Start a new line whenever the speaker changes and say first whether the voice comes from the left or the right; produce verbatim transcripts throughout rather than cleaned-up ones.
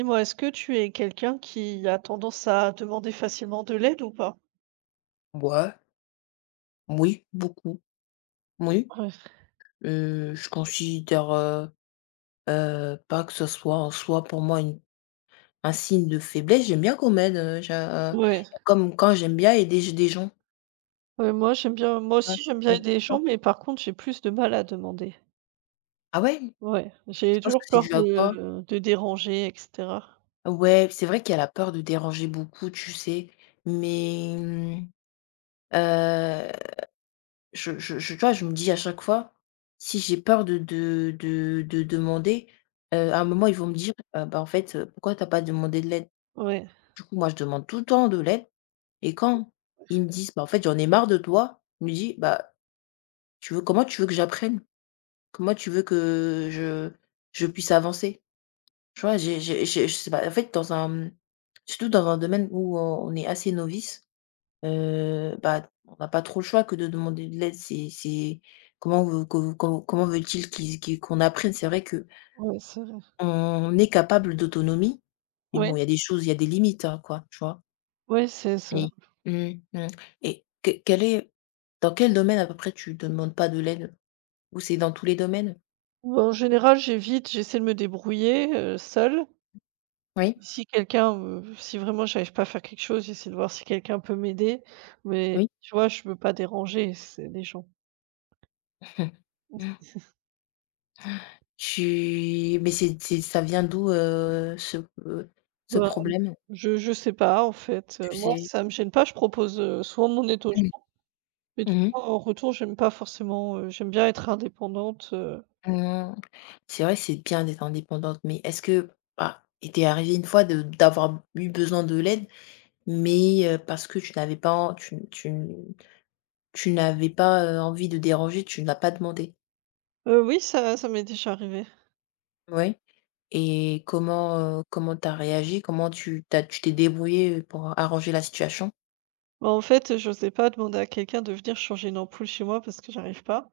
right: Dis-moi, est-ce que tu es quelqu'un qui a tendance à demander facilement de l'aide ou pas?
left: Ouais, oui beaucoup, oui.
right: Ouais,
left: Heu, je considère, heu heu, pas que ce soit en soi pour moi une un signe de faiblesse. J'aime bien qu'on m'aide, heu, j'a euh,
right: ouais,
left: comme quand j'aime bien aider des gens.
right: ouais, moi j'aime bien, moi
left: Mmh,
right: aussi j'aime bien
left: mmh,
right: aider les
left: tu
right: gens,
left: vois?
right: mais par contre j'ai plus de mal à demander.
left: Ah ouais? Je
right: Ouais, j'ai
left: pense que
right: toujours
left: c'est
right: peur
left: dû à quoi?
right: de, de déranger, et cetera.
left: Ouais, c'est vrai qu'il y a la peur de déranger beaucoup, tu sais? Mais, mmh, heu, je je je tu vois, je me dis à chaque fois, si j'ai peur de de de de demander, heu, à un moment ils vont me dire: «Heu, bah, en fait, heu, pourquoi t'as pas demandé de l'aide?»
right: Ouais,
left: Du coup, moi, je demande tout le temps de l'aide et quand ils me disent: «Bah, en fait, j'en ai marre de toi», je me dis: «Bah, tu veux comment tu veux que j'apprenne? Comment tu veux que je je puisse avancer?» Tu vois? J'ai j'ai j'ai Je sais pas, en fait, dans un, mmh, surtout dans un domaine où on est assez novice, heu, bah, on n'a pas trop le choix que de demander de l'aide. C'est c'est comment veux que com comment veulent-ils qu'ils qu'ils qu'on apprenne? C'est vrai que
right: ouais, c'est vrai.
left: on est capable d'autonomie, mais
right: Ouais,
left: bon, il y a des choses, il y a des limites, hein, quoi, tu vois?
right: ouais, c'est c'est vrai.
left: Oui. Mmh mh. Et que quel est Dans quel domaine à peu près tu demandes pas de l'aide? Ou c'est dans tous les domaines?
right: Bon, en général, j'évite, j'essaie de me débrouiller euh, seule.
left: Oui?
right: Si quelqu'un, me- si vraiment j'arrive pas à faire quelque chose, j'essaie de voir si quelqu'un peut m'aider. Mais
left: Oui?
right: tu vois, je veux pas déranger, c'est des gens.
left: Tu Mais c'est c'est ça vient d'où, heu, ce, heu, ce
right: Bah,
left: problème?
right: Je je sais pas en fait, heu,
left: Tu
right: moi
left: sais?
right: ça me gêne pas, je propose, heu, souvent mon étoge
left: Mmh.
right: mais tu
left: Mmh mh.
right: vois en retour j'aime pas forcément, heu, j'aime bien être indépendante, heu
left: Mmh. C'est vrai, c'est bien d'être indépendante, mais est-ce que bah, il t'est arrivé une fois de d'avoir eu besoin de l'aide, mais heu, parce que tu n'avais pas en tu tu tu n'avais pas, heu, envie de déranger, tu ne l'as pas demandé?
right: heu, oui ça ça m'est déjà arrivé.
left: Oui? Et comment, heu, comment t'as réagi? Comment tu t'as tu t'es débrouillé pour arranger la situation?
right: Bah, en fait, j'osais pas demander à quelqu'un de venir changer une ampoule chez moi parce que j'arrive pas.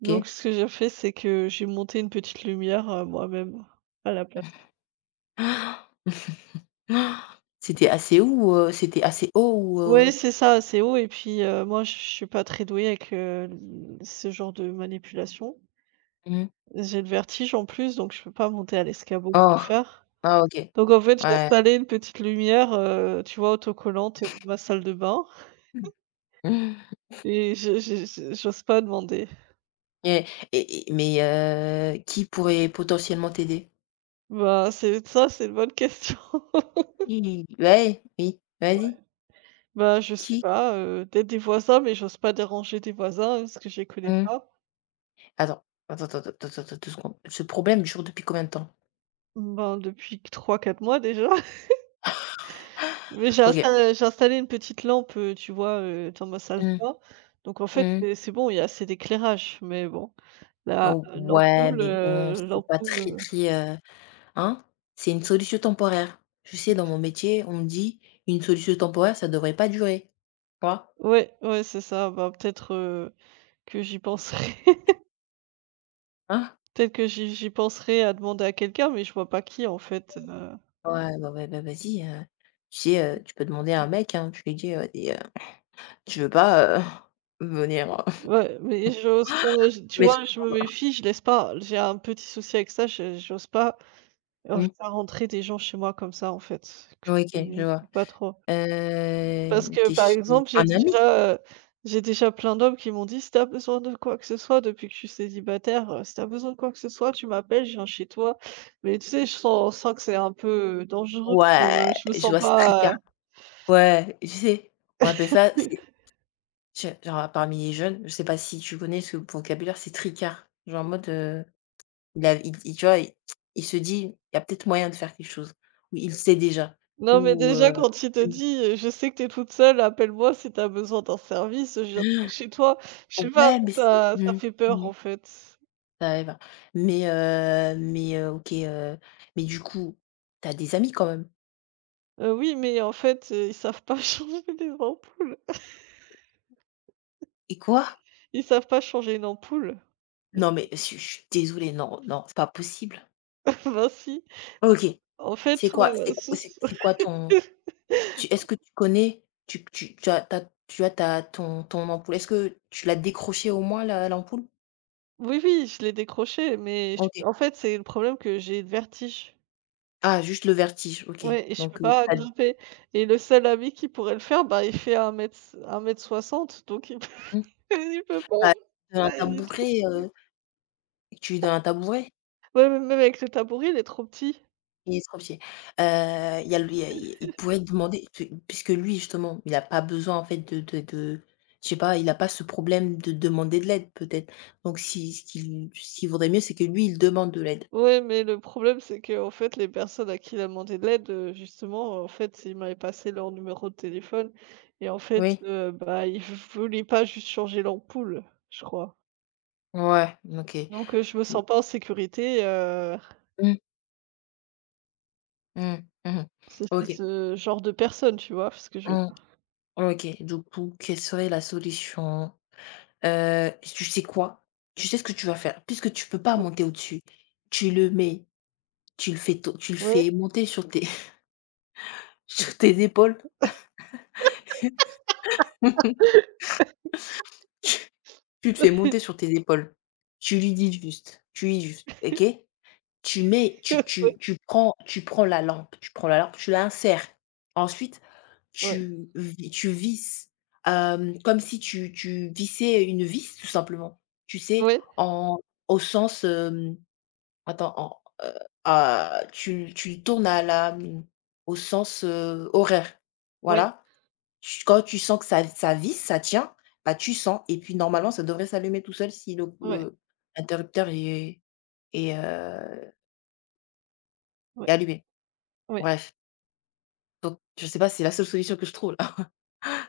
right: Donc
left: OK.
right: ce que j'ai fait, c'est que j'ai monté une petite lumière, heu, moi-même à la place.
left: Ah, ah. C'était assez haut ou, heu, c'était assez haut ou,
right: Ouais
left: heu?
right: c'est ça, assez haut et puis, heu, moi je suis pas très douée avec, heu, l ce genre de manipulation.
left: Mmh.
right: J'ai le vertige en plus donc je peux pas monter à l'escabeau pour
left: Oh!
right: le faire.
left: Ah OK.
right: Donc en fait, j'ai
left: Ouais.
right: installé une petite lumière, heu, tu vois, autocollante de ma salle de bain
left: Mhm.
right: et je je je j'ose pas demander.
left: Et et et mais, heu, qui pourrait potentiellement t'aider?
right: Bah, c'est ça, c'est une bonne question.
left: Qui? Ouais, oui,
right: Ouais.
left: vas-y.
right: Bah, je sais
left: Qui?
right: pas, heu, peut-être des voisins, mais j'ose pas déranger des voisins parce que je les connais
left: Mmh.
right: pas.
left: Attends, attends, attends, attends, attends, attends deux secondes. Ce problème dure depuis combien de temps?
right: Ben, depuis trois quatre mois déjà. Mais j'ai
left: OK.
right: insta j'ai installé une petite lampe, heu, tu vois, heu, dans ma salle de
left: Mmh.
right: bain. Donc en fait,
left: Mmh.
right: c'est c'est bon, il y a assez d'éclairage, mais bon, la
left: Oh
right: euh,
left: ouais,
right: l'ampoule,
left: mais bon,
right: heu,
left: c'est pas
right: l'ampoule,
left: très,
right: heu
left: très, heu Hein? C'est une solution temporaire. Je sais, dans mon métier, on me dit: «Une solution temporaire, ça devrait pas durer». Tu vois?
right: Ouais, ouais, c'est ça. Bah, peut-être, heu Que j'y penserai.
left: Hein?
right: Peut-être que j'y j'y penserai à demander à quelqu'un, mais je vois pas qui en fait, heu,
left: Ouais, bah, ouais, bah, vas-y, heu, tu sais, heu, tu peux demander à un mec, hein, tu lui dis, heu: «Et heu, tu veux pas, heu, venir, heu,
right: ouais, mais j'ose pas, j tu
left: mettre
right: vois?
left: une
right: Je me
left: jambe?»
right: méfie, je laisse pas. J'ai un petit souci avec ça, je j'ose pas, heu,
left: Mmh.
right: faire rentrer des gens chez moi comme ça en fait, que je
left: Ouais, OK, je
right: connais
left: vois.
right: pas trop. Parce
left: Hem,
right: que par
left: qu'est-ce qui
right: exemple, j'ai
left: un ami?
right: déjà, heu, j'ai déjà plein d'hommes qui m'ont dit: «Si t'as besoin de quoi que ce soit depuis que je suis célibataire, heu, si t'as besoin de quoi que ce soit, tu m'appelles, je viens chez toi». Mais tu sais, je sens sens que c'est un peu dangereux, heu,
left: Ouais,
right: je me
left: je
right: sens
left: vois, c'est
right: pas
left: tricard. Ouais, tu sais, on appelle ça, c'est tu genre, parmi les jeunes, je sais pas si tu connais ce vocabulaire, c'est tricard. Genre en mode, heu Il a il il Tu vois, il il se dit: «Il y a peut-être moyen de faire quelque chose». Ou il sait déjà.
right: Non, mais
left: Ou,
right: déjà
left: heu
right: quand il te
left: mmh.
right: dit, heu: «Je sais que tu es toute seule, appelle-moi si tu as besoin d'un service, je viendrai chez toi». Je sais pas,
left: Ouais, mais c'est
right: ça ça
left: mmh,
right: fait peur
left: mmh,
right: en fait.
left: tu arrives. Mais, heu, mais, heu, OK, heu, mais du coup, t'as des amis quand même?
right: Heu, oui, mais en fait, heu, ils savent pas changer des ampoules.
left: Et quoi?
right: Ils savent pas changer une ampoule.
left: Non mais je suis je suis désolée, non, non, c'est pas possible.
right: Bah si,
left: OK,
right: en fait,
left: c'est quoi c'est
right: heu,
left: q
right: sous
left: c'est c'est quoi ton tu est-ce que tu connais, tu tu tu as tu as tu as ta ton ton ampoule? Est-ce que tu l'as décroché au moins la l'ampoule?
right: oui, oui, je l'ai décroché, mais je
left: OK.
right: en fait, c'est le problème que j'ai le vertige.
left: Ah juste le vertige, OK.
right: Ouais et je peux
left: Donc heu,
right: pas
left: tu as
right: grimper et le seul ami qui pourrait le faire, bah, il fait un mètre un mètre soixante donc il peut
left: Mmh.
right: il peut pas.
left: Bah, dans un
right: Ah, il est trop
left: tabouret, heu, tu es dans un tabouret
right: ouais, même même avec le tabouret, il est trop petit.
left: et estropié. Heu, il y a le il y a il il pourrait te demander tu puisque lui justement, il a pas besoin en fait de de de je sais pas, il a pas ce problème de demander de l'aide peut-être. Donc si ce qu'il ce qu'il vaudrait mieux, c'est que lui, il demande de l'aide.
right: Ouais, mais le problème, c'est que en fait, les personnes à qui il a demandé de l'aide, heu, justement, en fait, ils m'avaient passé leur numéro de téléphone et en fait,
left: Oui?
right: heu, bah, ils voulaient pas juste changer l'ampoule, je crois.
left: Ouais, OK.
right: Donc, heu, je me
left: Bon.
right: sens pas en sécurité, heu,
left: Mmh, mmh, mmh mh.
right: c'est c'est
left: OK.
right: ce genre de personne, tu vois? Parce que je
left: Mmh, OK. Du coup, quelle serait la solution? Heu, tu sais quoi? Tu sais ce que tu vas faire, puisque tu peux pas monter au-dessus, tu le mets, tu le fais to tu le
right: ouais,
left: fais monter sur tes sur tes épaules. Tu tu le fais monter sur tes épaules. Tu lui dis juste tu lui dis juste: «OK?» Tu mets
right: ouais,
left: tu tu
right: ouais,
left: tu prends tu prends la lampe tu prends la lampe, tu l'insères. Ensuite,
right: ouais,
left: tu vi tu visses, hem, comme si tu tu vissais une vis, tout simplement. Tu sais,
right: ouais,
left: en au sens, Attends, en heu, ah, tu tu tournes à la, mmh, au sens, heu, horaire.
right: ouais,
left: Voilà. Ch Quand tu sens que ça ça visse, ça tient, bah, tu sens et puis normalement ça devrait s'allumer tout seul si le
right: ouais,
left: le l'interrupteur est est, heu,
right: ouais,
left: est allumé.
right: ouais,
left: Bref, donc je sais pas, c'est la seule solution que je trouve là.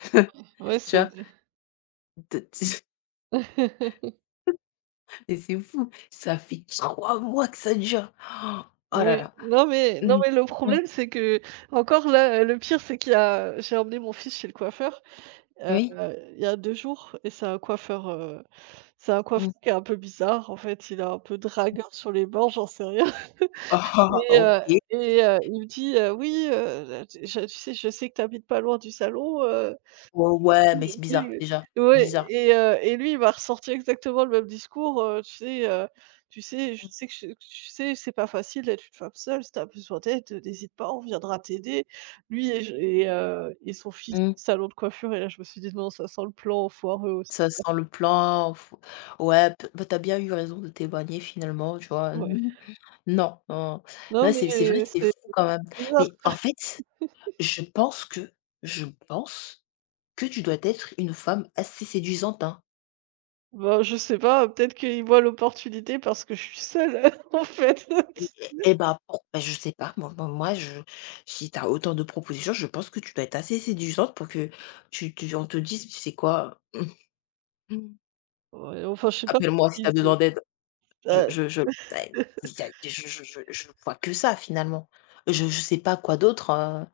right: ouais,
left: Tu
right: c'est
left: vois?
right: vrai.
left: De tu Mais c'est fou, ça fait trois mois que ça dure. Oh là
right: Oui,
left: là.
right: non mais non
left: Mmh.
right: mais le
left: Mmh.
right: problème c'est que encore là, heu, le pire c'est qu'il y a j'ai emmené mon fils chez le coiffeur, heu,
left: Oui?
right: il y a deux jours et c'est un coiffeur, heu, c'est un coiffeur
left: Mm.
right: qui est un peu bizarre en fait, il a un peu dragueur sur les bords, j'en sais rien
left: Ah ah, ah,
right: et heu
left: OK.
right: et heu, il me dit: «Heu, oui, heu, je tu sais, je sais que tu habites pas loin du salon, euh,
left: Oh ouais, mais
right: oui,
left: c'est
right: oui,
left: bizarre,
right: oui.
left: déjà,
right: Ouais
left: bizarre.
right: et heu et lui, il m'a ressorti exactement le même discours, heu, tu sais, heu, tu sais, je sais que je tu sais, c'est pas facile d'être une femme seule, si tu as besoin d'aide, n'hésite pas, on viendra t'aider. Lui et je et heu et son fils,
left: Mmh.
right: salon de coiffure et là, je me suis dit: «Non, ça sent le plan foireux aussi».
left: Ça sent le plan, faut ouais, p bah, tu bien eu raison de t'éloigner finalement, tu vois?
right: Ouais.
left: Non, non,
right: Non,
left: non, c'est c'est vrai
right: mais
left: que c'est
right: c'est
left: fou quand même. Mais
right: bizarre.
left: en fait, je pense que je pense que tu dois être une femme assez séduisante, hein?
right: Bah, je sais pas, peut-être qu'il voit l'opportunité parce que je suis seule, en fait.
left: Et et bah, pour bah, je sais pas, moi moi moi je si t'as autant de propositions, je pense que tu dois être assez séduisante pour que tu tu on te dise: «Tu sais quoi?
right: Ouais, enfin, je sais pas.
left: Appelle-moi si t'as
right: Il-
left: besoin d'aide». Je je je bah, y a je je je je vois que ça finalement. Je je sais pas quoi d'autre, heu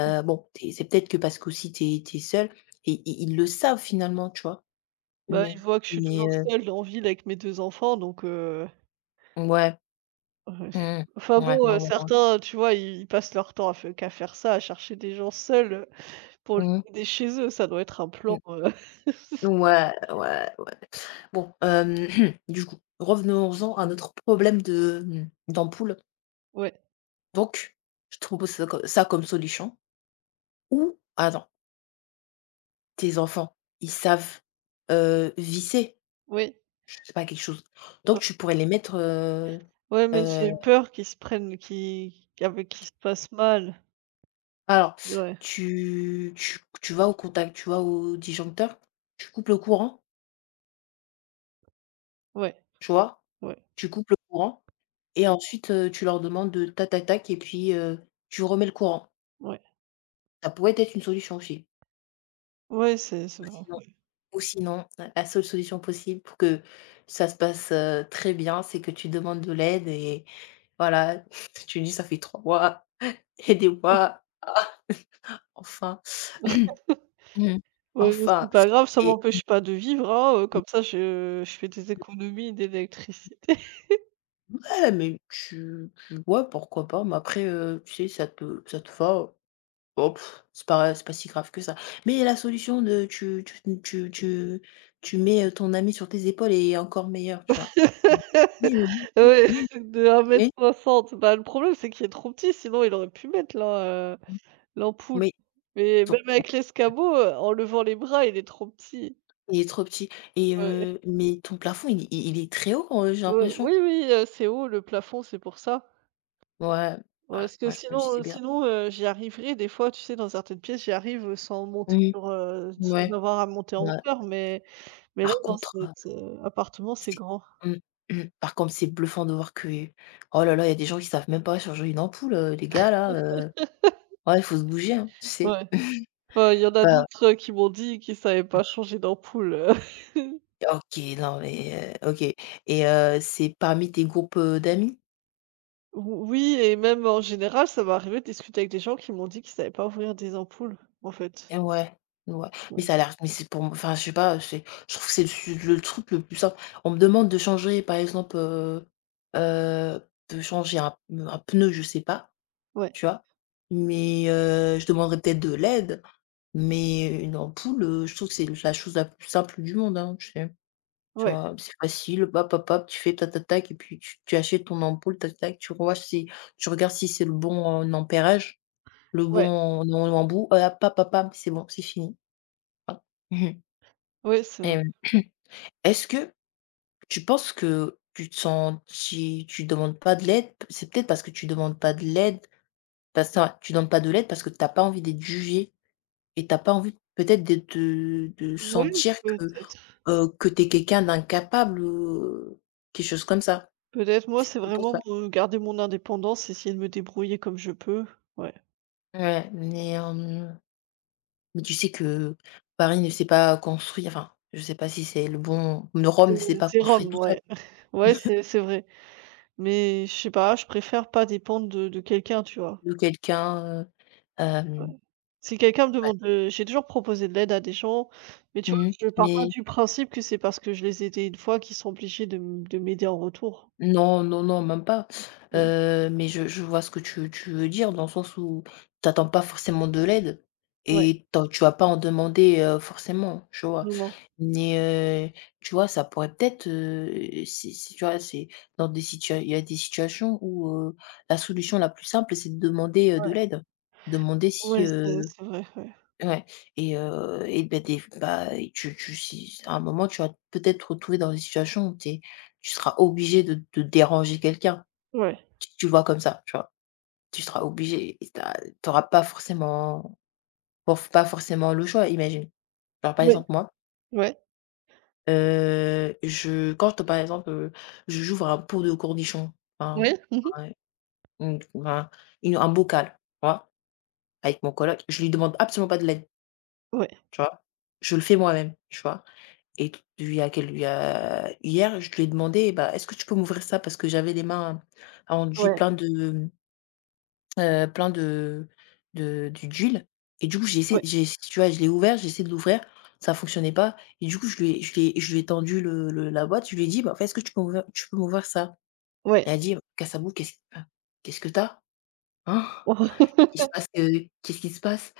left: heu, bon, tu c'est peut-être que parce qu'aussi tu es tu es seul et i ils le savent finalement, tu vois?
right: Bah, ils
left: Mais
right: voient que je suis
left: mais
right: toujours
left: heu,
right: seule en ville avec mes deux enfants donc heu,
left: ouais,
right: ouais.
left: mmh ouais,
right: Enfin
left: ouais,
right: bon, heu,
left: ouais, ouais.
right: certains, tu vois, ils ils passent leur temps à fai qu'à faire ça, à chercher des gens seuls, pour les
left: Mmh mh.
right: aider chez eux. Ça doit être un plan, heu
left: Ouais, ouais, ouais. Bon, hem, du coup, revenons-en à notre problème de, mmh, d'ampoule.
right: ouais,
left: Donc, je te propose ça co ça comme solution ou attends, tes enfants, ils savent, heu, visser?
right: oui,
left: Je sais pas quelque chose. Donc
right: ouais.
left: tu pourrais les mettre, heu
right: Ouais, mais
left: heu,
right: j'ai peur qu'ils se prennent qu'ils qu'avec qu'ils se passent mal.
left: alors
right: Ouais,
left: tu tu tu vas au contact, tu vas au disjoncteur, tu coupes le courant,
right: ouais,
left: tu vois?
right: ouais,
left: Tu coupes le courant et ensuite, heu, tu leur demandes de tac tac tac et puis, heu, tu remets le courant.
right: ouais.
left: Ça pourrait être une solution aussi.
right: Ouais, c'est c'est
left: Ou
right: vrai.
left: sinon ou sinon, la seule solution possible pour que ça se passe, heu, très bien, c'est que tu demandes de l'aide et voilà, tu dis: «Ça fait trois mois, aidez-moi, enfin». Mmh.
right: Ouais, mais c'est
left: Enfin
right: pas grave, ça
left: et
right: m'empêche pas de vivre, hein, heu, comme ça je je fais des économies d'électricité.
left: ouais, mais tu tu vois pourquoi pas, mais après, heu, tu sais, ça te ça te va, bon, pff, c'est pas c'est pas si grave que ça. Mais la solution de tu tu tu tu tu mets, ton ami sur tes épaules et est encore meilleure, tu vois? Mmh. Oui, oui, oui,
right: Ouais,
left: oui, oui.
right: de 1 m
left: Oui,
right: 60. Bah, le problème, c'est qu'il est trop petit, sinon il aurait pu mettre l'am heu,
left: Mmh.
right: l'ampoule.
left: mais
right: Mais
left: ton
right: même
left: ton
right: avec l'escabeau, heu, en levant les bras, il est trop petit.
left: il est trop petit et
right: Ouais,
left: heu, mais ton plafond, il est il est très haut, heu, j'ai
right: ouais, oui,
left: l'impression?
right: oui, heu, c'est haut le plafond, c'est pour ça.
left: Ouais,
right: Ouais,
left: ouais,
right: Parce que
left: ouais, je me
right: sinon,
left: disais
right: euh,
left: bien.
right: sinon, heu, j'y arriverai des fois, tu sais, dans certaines pièces, j'y arrive, sans monter
left: Mmh,
right: sur, heu, sans
left: ouais,
right: avoir à monter en
left: ouais.
right: hauteur, mais mais là,
left: Par
right: dans
left: contre,
right: cet, heu, appartement, c'est
left: C'est
right: grand.
left: mmh, mmh. Par contre, c'est bluffant de voir que oh là là, il y a des gens qui savent même pas changer une ampoule, heu, les gars là, heu, ouais, il faut se bouger, hein, tu sais?
right: Ouais. Enfin, il y en a
left: Bah,
right: d'autres, heu, qui m'ont dit qu'ils savaient pas changer d'ampoule. euh.
left: OK, non mais, heu, OK et heu, c'est parmi tes groupes, heu, d'amis?
right: Ou oui et même en général, ça m'est arrivé de discuter avec des gens qui m'ont dit qu'ils savaient pas ouvrir des ampoules, en fait.
left: Et ouais, ouais, mais
right: Ouais,
left: ça a l'air mais c'est pour m enfin, je sais pas, c'est je trouve que c'est le su le truc le plus simple. On me demande de changer, par exemple, heu heu, de changer un un pneu, je sais pas.
right: ouais,
left: Tu vois? Mais heu, je demanderais peut-être de l'aide, mais une ampoule, heu, je trouve que c'est la chose la plus simple du monde, hein, tu sais? Tu
right: ouais,
left: vois? C'est facile, hop, hop, hop, tu fais ta ta tac et puis tu tu achètes ton ampoule, tac, tac, tu vois si tu regardes si c'est le bon, heu, ampérage, le
right: ouais,
left: bon nom embout, heu, hop, hop, hop, hop, c'est bon, c'est fini. Voilà. Mmh.
right: ouais, c'est
left: Et
right: vrai.
left: hem, est-ce que tu penses que tu te sens si tu demandes pas de l'aide, c'est peut-être parce que tu demandes pas de l'aide, parce que tu demandes pas de l'aide parce que t'as pas envie d'être jugé. Et t'as pas envie peut-être de de de
right: Ouais,
left: sentir que,
right: peut-être.
left: heu, que tu es quelqu'un d'incapable, ou euh, quelque chose comme ça.
right: Peut-être, moi,
left: C'est
right: c'est
left: peut-être pour
right: vraiment
left: ça.
right: me garder mon indépendance, essayer de me débrouiller comme je peux, ouais.
left: Ouais, mais hem, mais tu sais que Paris ne s'est pas construit, enfin, je sais pas si c'est le bon Rome
right: C'est
left: ne s'est pas
right: c'est
left: construit
right: Rome,
left: tout seul,
right: ouais. Ouais, c'est c'est vrai. Mais je sais pas, je préfère pas dépendre de de quelqu'un, tu vois?
left: de quelqu'un, heu,
right: Ouais.
left: hem,
right: Si quelqu'un me
left: ouais.
right: demande de J'ai toujours proposé de l'aide à des gens, mais tu vois,
left: Mmh,
right: je pars pas
left: mais
right: du principe que c'est parce que je les ai aidés une fois qu'ils sont obligés de m de m'aider en retour.
left: non, non, non, même pas,
right: Ouais,
left: heu, mais je je vois ce que tu tu veux dire dans le sens où t'attends pas forcément de l'aide
right: ouais,
left: et tu tu vas pas en demander, heu, forcément, tu vois?
right: moment.
left: Mais, heu, tu vois, ça pourrait peut-être, heu, si si tu vois, c'est dans des situations, il y a des situations où, heu, la solution la plus simple, c'est de demander, heu,
right: Ouais,
left: de l'aide. Demander si,
right: ouais, c'est
left: heu
right: c'est vrai, ouais.
left: Ouais, et heu et ben des bah, et tu tu si à un moment, tu vas peut-être te retrouver dans des situations où t'es tu seras obligé de de déranger quelqu'un.
right: Ouais.
left: Tu tu vois comme ça, tu vois? Tu seras obligé et tu as pas forcément porf pas forcément le choix, imagine. Genre, par
right: Ouais,
left: exemple, moi,
right: ouais,
left: heu, je quand, je, par exemple, heu, je j'ouvre un pot de cornichons, hein.
right: ouais. Mmh.
left: Ouais, mmh, ben, une un bocal, tu vois? Avec mon coloc, je lui demande absolument pas de l'aide,
right: Ouais,
left: tu vois? Je le fais moi-même, tu vois? Et t il y a quel Il y a hier, je lui ai demandé: «Bah, est-ce que tu peux m'ouvrir ça?» parce que j'avais les mains enduit
right: ouais,
left: plein de, heu, plein de de du d'huile, et du coup, j'ai essayé
right: ouais,
left: j'ai si tu vois, je l'ai ouvert, j'ai essayé de l'ouvrir, ça fonctionnait pas, et du coup, je lui ai je lui ai je lui ai tendu le le la boîte, je lui ai dit: «Bah, en fait, est-ce que tu peux m'ouvrir tu peux m'ouvrir ça?»
right: ouais.
left: Elle a dit: «Kassabou, qu'est-ce ah, qu'est-ce que t'as? Hein?» Il se passe, heu, qu'est-ce qui se passe?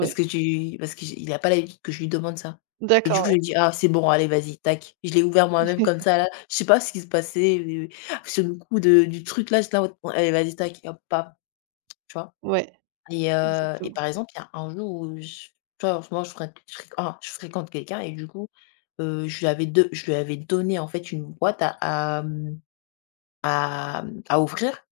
left: Parce que tu parce que j'ai il a pas l'habitude que je lui demande ça, et du coup,
right: d'accord,
left: j'ai dit: «Ah, c'est bon, allez, vas-y, tac». Je l'ai ouvert moi-même
right: ouais.
left: comme ça, là. Je sais pas ce qui se passait, heu, sur le coup de du truc, là, j'étais là en mode: «Bon, allez, vas-y, tac», hop, pam, tu vois?
right: Ouais,
left: Et heu et
right: exactement.
left: par exemple, il y a un jour où je tu vois, en ce moment, je fréquente je fré ah, je fréquente quelqu'un, et du coup, heu, je lui avais de je lui avais donné, en fait, une boîte à à, mmh, à, mmh, à ouvrir,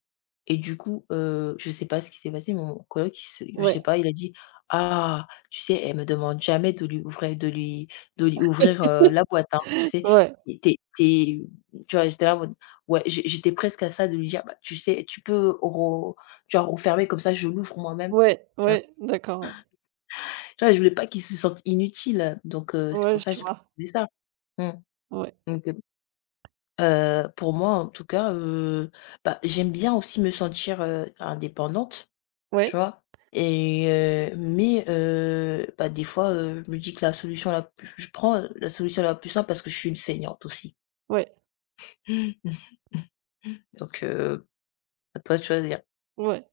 left: et du coup, heu, je sais pas ce qui s'est passé, mon coloc, il se je
right: Ouais,
left: sais pas, il a dit: «Ah, tu sais, elle me demande jamais de lui ouvrir de lui de lui ouvrir, heu, la boîte, hein», tu sais?
right: ouais,
left: Et t'es es Tu vois? J'étais là en mode, ouais, j'é j'étais presque à ça de lui dire: «Bah, tu sais, tu peux ro tu vois, refermer comme ça, je l'ouvre moi-même»,
right: ouais,
left: tu vois?
right: ouais, d'accord, ouais.
left: Tu vois? Je voulais pas qu'il se sente inutile, donc heu, c'est
right: Ouais,
left: pour ça
right: je
left: que j'ai
right: vois.
left: proposé ça. Mmh,
right: Ouais,
left: donc heu heu, pour moi, en tout cas, heu, bah, j'aime bien aussi me sentir, heu, indépendante.
right: ouais,
left: Tu vois? Et heu, mais heu, bah, des fois, heu, je me dis que la solution la plus je prends la solution la plus simple parce que je suis une feignante aussi.
right: ouais,
left: Donc heu, à toi de choisir.
right: ouais.